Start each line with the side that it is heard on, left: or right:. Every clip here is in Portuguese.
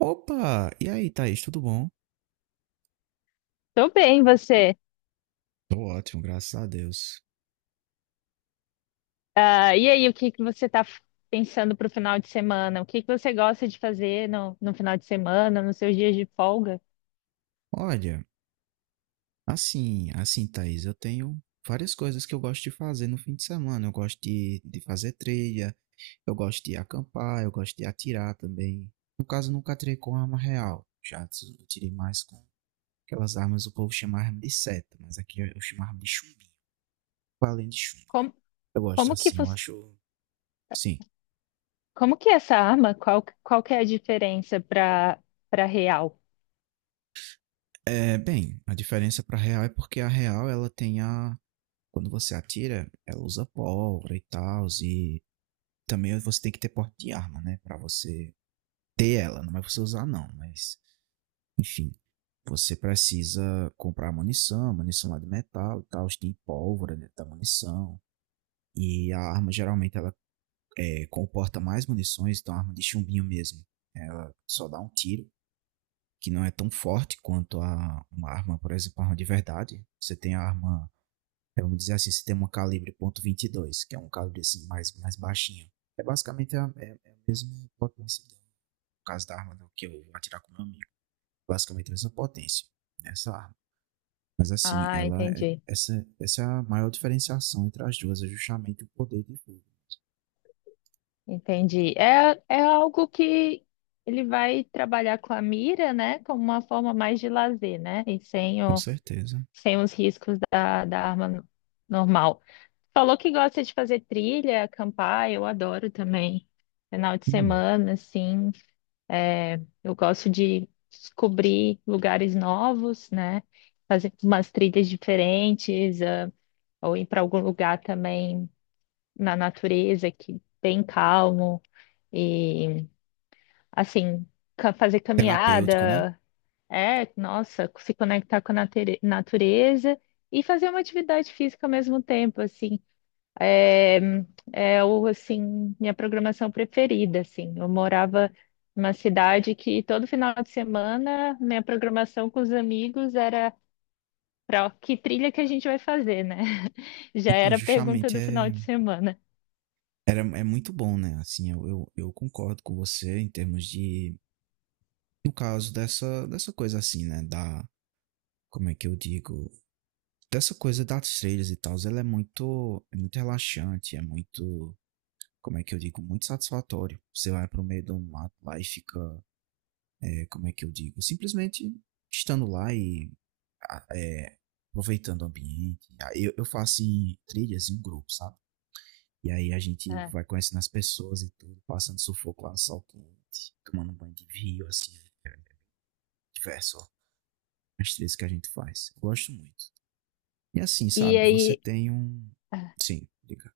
right: Opa! E aí, Thaís, tudo bom?
left: Tô bem, você.
right: Tô ótimo, graças a Deus.
left: Ah, e aí, o que que você tá pensando pro final de semana? O que que você gosta de fazer no final de semana, nos seus dias de folga?
right: Olha, Thaís, eu tenho várias coisas que eu gosto de fazer no fim de semana. Eu gosto de fazer trilha, eu gosto de acampar, eu gosto de atirar também. No caso, nunca atirei com arma real. Atirei mais com aquelas armas, o povo chama arma de seta, mas aqui eu chamo arma de chumbinho. Além de chumbo.
left: Como,
right: Eu gosto
left: como que,
right: assim, eu
left: fos-
right: acho. Sim.
left: como que é essa arma, qual que é a diferença para real?
right: A diferença pra real é porque a real ela tem a. Quando você atira, ela usa pólvora e tal, e também você tem que ter porte de arma, né? Pra você ter ela, não é pra você usar não, mas enfim. Você precisa comprar munição, munição lá de metal e tal, tem pólvora dentro da munição. E a arma geralmente ela comporta mais munições, então a arma de chumbinho mesmo. Ela só dá um tiro, que não é tão forte quanto a uma arma, por exemplo, a arma de verdade. Você tem a arma. Vamos dizer assim, se tem um calibre .22, que é um calibre assim mais baixinho. É basicamente é a mesma potência, do, no caso da arma do que eu vou atirar com meu amigo. Basicamente a mesma potência nessa arma. Mas assim,
left: Ah,
right: essa é a maior diferenciação entre as duas, é justamente o poder de fogo.
left: entendi. É, é algo que ele vai trabalhar com a mira, né, como uma forma mais de lazer, né, e
right: Com certeza.
left: sem os riscos da arma normal. Falou que gosta de fazer trilha, acampar, eu adoro também. Final de
right: Hum,
left: semana, assim, é, eu gosto de descobrir lugares novos, né? Fazer umas trilhas diferentes, ah, ou ir para algum lugar também na natureza, que bem calmo e assim, fazer
right: terapêutico, né?
left: caminhada, é, nossa, se conectar com a natureza e fazer uma atividade física ao mesmo tempo, assim. É, é o, assim, minha programação preferida, assim. Eu morava numa cidade que todo final de semana minha programação com os amigos era para que trilha que a gente vai fazer, né? Já
right: Então,
left: era a pergunta
right: justamente
left: do final
right: é,
left: de semana.
right: é muito bom, né? Assim, eu concordo com você em termos de. No caso dessa coisa assim, né? Da. Como é que eu digo? Dessa coisa das trilhas e tal, ela é é muito relaxante, é muito, como é que eu digo, muito satisfatório. Você vai pro meio do mato lá e fica, como é que eu digo, simplesmente estando lá e ah, é, aproveitando o ambiente. Ah, eu faço em trilhas em um grupo, sabe? E aí a gente
left: Ah,
right: vai conhecendo as pessoas e tudo, passando sufoco lá no sol quente, tomando um banho de rio, assim, é, diverso, ó, as trilhas que a gente faz. Eu gosto muito. E assim,
left: e
right: sabe, você
left: aí,
right: tem um...
left: ah,
right: Sim, diga.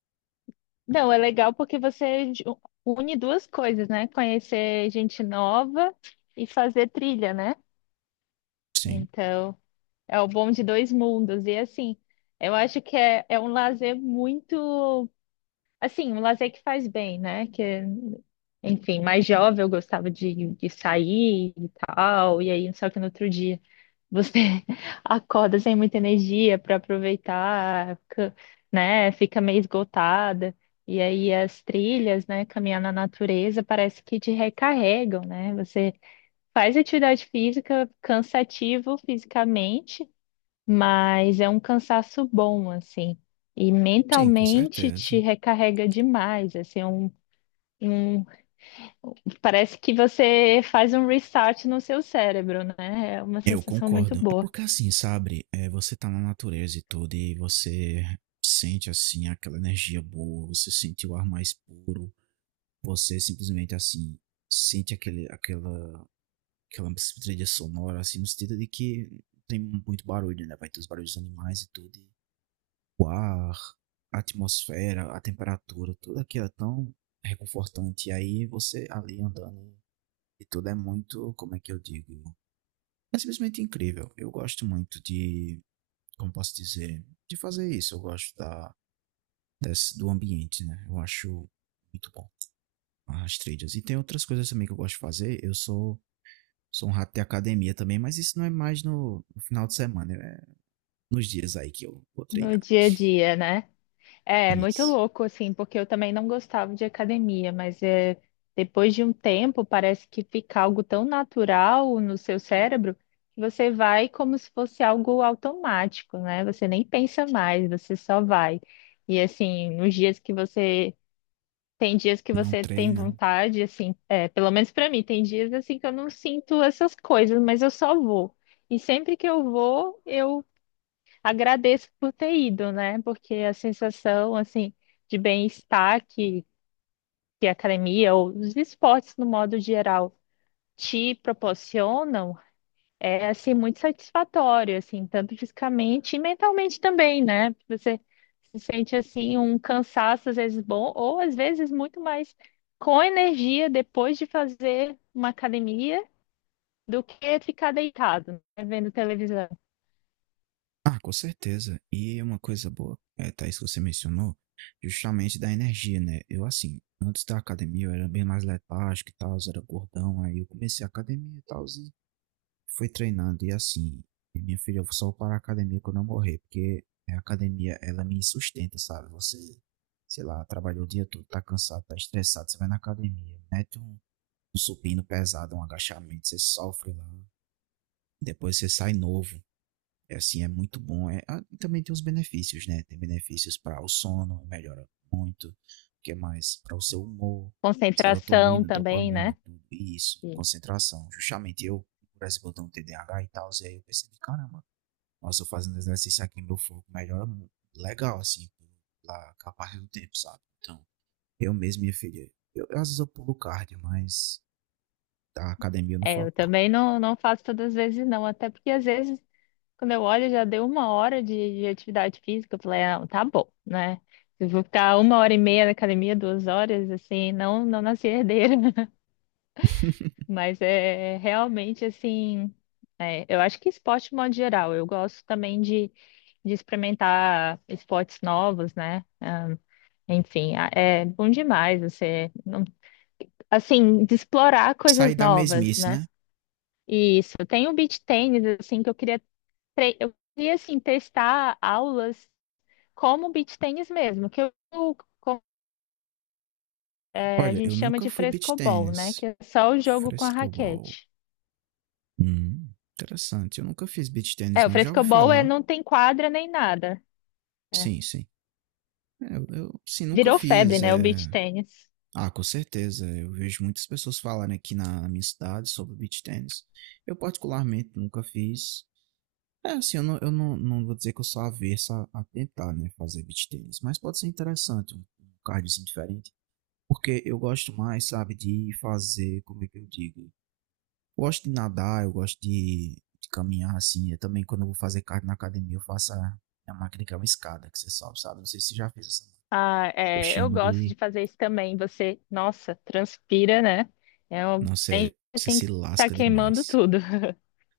left: não, é legal porque você une duas coisas, né? Conhecer gente nova e fazer trilha, né?
right: Sim,
left: Então, é o bom de dois mundos. E assim, eu acho que é, é um lazer muito. Assim, um lazer que faz bem, né? Que, enfim, mais jovem eu gostava de sair e tal, e aí só que no outro dia você acorda sem muita energia para aproveitar, né? Fica meio esgotada. E aí as trilhas, né? Caminhar na natureza parece que te recarregam, né? Você faz atividade física cansativo fisicamente, mas é um cansaço bom, assim. E
right: sim, com
left: mentalmente te
right: certeza.
left: recarrega demais, assim, é um, um- parece que você faz um restart no seu cérebro, né? É uma
right: Eu
left: sensação muito
right: concordo. É
left: boa
right: porque assim, sabe, você tá na natureza e tudo, e você sente assim aquela energia boa, você sente o ar mais puro, você simplesmente assim sente aquela trilha sonora, assim, no sentido de que tem muito barulho, né? Vai ter os barulhos dos animais e tudo. E o ar, a atmosfera, a temperatura, tudo aquilo é tão reconfortante. E aí você ali andando e tudo é muito, como é que eu digo? É simplesmente incrível. Eu gosto muito de, como posso dizer, de fazer isso. Eu gosto desse, do ambiente, né? Eu acho muito bom as trilhas. E tem outras coisas também que eu gosto de fazer. Sou um rato de academia também, mas isso não é mais no final de semana, é nos dias aí que eu vou
left: no
right: treinar.
left: dia a dia, né? É, muito
right: Isso.
left: louco, assim, porque eu também não gostava de academia, mas é, depois de um tempo parece que fica algo tão natural no seu cérebro que você vai como se fosse algo automático, né? Você nem pensa mais, você só vai. E assim, nos dias que você tem dias que
right: Não
left: você tem
right: treina.
left: vontade, assim, é, pelo menos para mim, tem dias assim que eu não sinto essas coisas, mas eu só vou. E sempre que eu vou, eu agradeço por ter ido, né? Porque a sensação, assim, de que a academia ou os esportes, no modo geral, te proporcionam é, assim, muito satisfatório, assim, tanto fisicamente e mentalmente também, né? Você se sente, assim, um cansaço, às vezes bom, ou às vezes muito mais com energia depois de fazer uma academia do que ficar deitado, né? Vendo televisão.
right: Ah, com certeza. E uma coisa boa, é, Thaís, que você mencionou, justamente da energia, né? Eu, assim, antes da academia eu era bem mais letárgico e tal, era gordão, aí eu comecei a academia e tal, e fui treinando. E assim, e minha filha, eu só vou parar a academia quando eu morrer, porque a academia, ela me sustenta, sabe? Você, sei lá, trabalhou o dia todo, tá cansado, tá estressado, você vai na academia, mete um supino pesado, um agachamento, você sofre lá, depois você sai novo. É assim, é muito bom. É, ah, e também tem os benefícios, né? Tem benefícios para o sono, melhora muito. O que é mais? Para o seu humor,
left: Concentração
right: serotonina,
left: também, né?
right: dopamina, tudo isso,
left: Isso.
right: concentração. Justamente eu, por exemplo, eu tenho um TDAH e tal, e aí eu percebi, caramba, nossa, eu fazendo exercício aqui, meu foco melhora muito. Legal, assim, pela capaz do tempo, sabe? Então, eu mesmo, minha filha, eu, às vezes eu pulo cardio, mas da academia eu não
left: É, eu
right: falta, não.
left: também não faço todas as vezes, não. Até porque às vezes, quando eu olho, já deu uma hora de atividade física. Eu falei, ah, tá bom, né? Eu vou ficar uma hora e meia na academia, duas horas, assim, não, não nasci herdeira. Mas é realmente assim. É, eu acho que esporte, de modo geral, eu gosto também de experimentar esportes novos, né? Ah, enfim, é bom demais você, assim, de explorar coisas
right: Sair da
left: novas,
right: mesmice,
left: né?
right: né?
left: Isso, tem o beach tennis, assim, que eu queria, eu queria, assim, testar aulas como beach tennis mesmo, co- é, a
right: Olha,
left: gente
right: eu
left: chama
right: nunca
left: de
right: fui beat
left: frescobol, né?
right: tênis,
left: Que é só o jogo com a
right: frescobol.
left: raquete.
right: Hum. Interessante. Eu nunca fiz beach tennis,
left: É, o
right: não. Já ouvi
left: frescobol é,
right: falar.
left: não tem quadra nem nada. É.
right: Sim, sim. É, nunca
left: Virou febre,
right: fiz.
left: né, o beach
right: É.
left: tennis.
right: Ah, com certeza. Eu vejo muitas pessoas falarem aqui na minha cidade sobre beach tennis. Eu, particularmente, nunca fiz. É, assim, eu não, não vou dizer que eu sou avesso a tentar, né, fazer beach tennis. Mas pode ser interessante, um cardiozinho diferente. Porque eu gosto mais, sabe, de fazer, como é que eu digo? Gosto de nadar, eu gosto de caminhar assim. Eu também, quando eu vou fazer cardio na academia, eu faço a máquina que é uma escada que você sobe, sabe? Não sei se você já fez essa.
left: Ah,
right: Eu
left: é, eu
right: chamo
left: gosto de
right: de.
left: fazer isso também. Você, nossa, transpira, né? É um
right: Não sei,
left: bem
right: você
left: assim
right: se
left: que tá
right: lasca
left: queimando
right: demais.
left: tudo.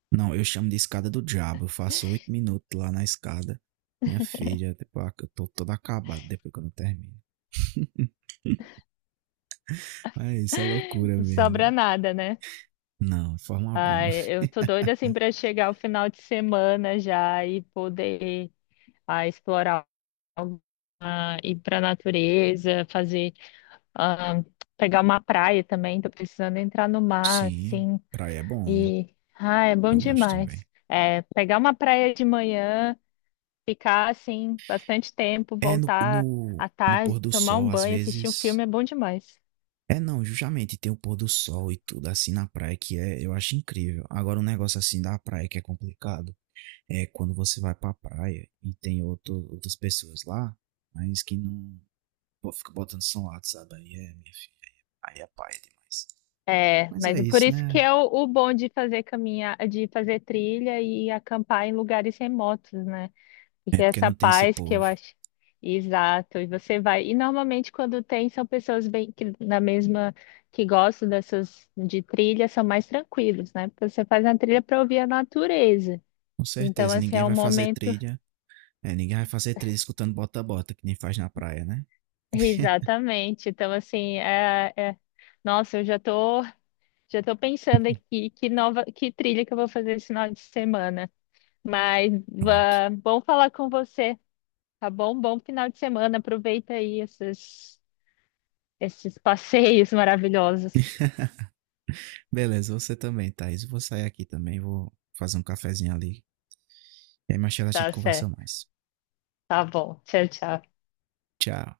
right: Não, eu chamo de escada do diabo. Eu faço 8 minutos lá na escada. Minha filha, tipo, ah, eu tô todo acabado depois quando eu termino. Mas isso é loucura
left: Não
right: mesmo,
left: sobra
right: viu?
left: nada, né?
right: Não, de forma alguma.
left: Ai, eu tô doida assim para chegar o final de semana já e poder ah, explorar, ah, ir para natureza, fazer, ah, pegar uma praia também. Tô precisando entrar no mar,
right: Sim,
left: assim.
right: praia é bom.
left: E ah, é bom
right: Eu gosto
left: demais.
right: também.
left: É, pegar uma praia de manhã, ficar assim bastante tempo,
right: É no,
left: voltar
right: no,
left: à
right: no
left: tarde,
right: pôr do
left: tomar
right: sol,
left: um
right: às
left: banho, assistir um
right: vezes.
left: filme é bom demais.
right: É, não, justamente tem o pôr do sol e tudo assim na praia que é, eu acho incrível. Agora, um negócio assim da praia que é complicado é quando você vai pra praia e tem outras pessoas lá, mas que não. Pô, fica botando som alto, sabe? Aí é, minha filha, aí é paia demais.
left: É,
right: Mas
left: mas
right: é
left: é por
right: isso,
left: isso que
right: né?
left: é o bom de fazer caminhar, de fazer trilha e acampar em lugares remotos, né?
right: É
left: Porque
right: porque
left: essa
right: não tem esse
left: paz que eu
right: povo.
left: acho. Exato, e você vai. E normalmente quando tem, são pessoas bem que na mesma que gostam dessas de trilha, são mais tranquilos, né? Porque você faz a trilha para ouvir a natureza.
right: Com
left: Então,
right: certeza,
left: assim,
right: ninguém
left: é um
right: vai fazer
left: momento.
right: trilha. É, ninguém vai fazer trilha escutando bota-bota, que nem faz na praia, né?
left: Exatamente. Então, assim, é- nossa, já tô pensando aqui que nova, que trilha que eu vou fazer esse final de semana. Mas
right: Pronto.
left: bom falar com você, tá bom? Bom final de semana. Aproveita aí esses, esses passeios maravilhosos.
right: Beleza, você também, Thaís. Eu vou sair aqui também, vou fazer um cafezinho ali. E aí mais tarde a gente
left: Tá
right: conversa
left: certo.
right: mais.
left: Tá bom. Tchau, tchau.
right: Tchau.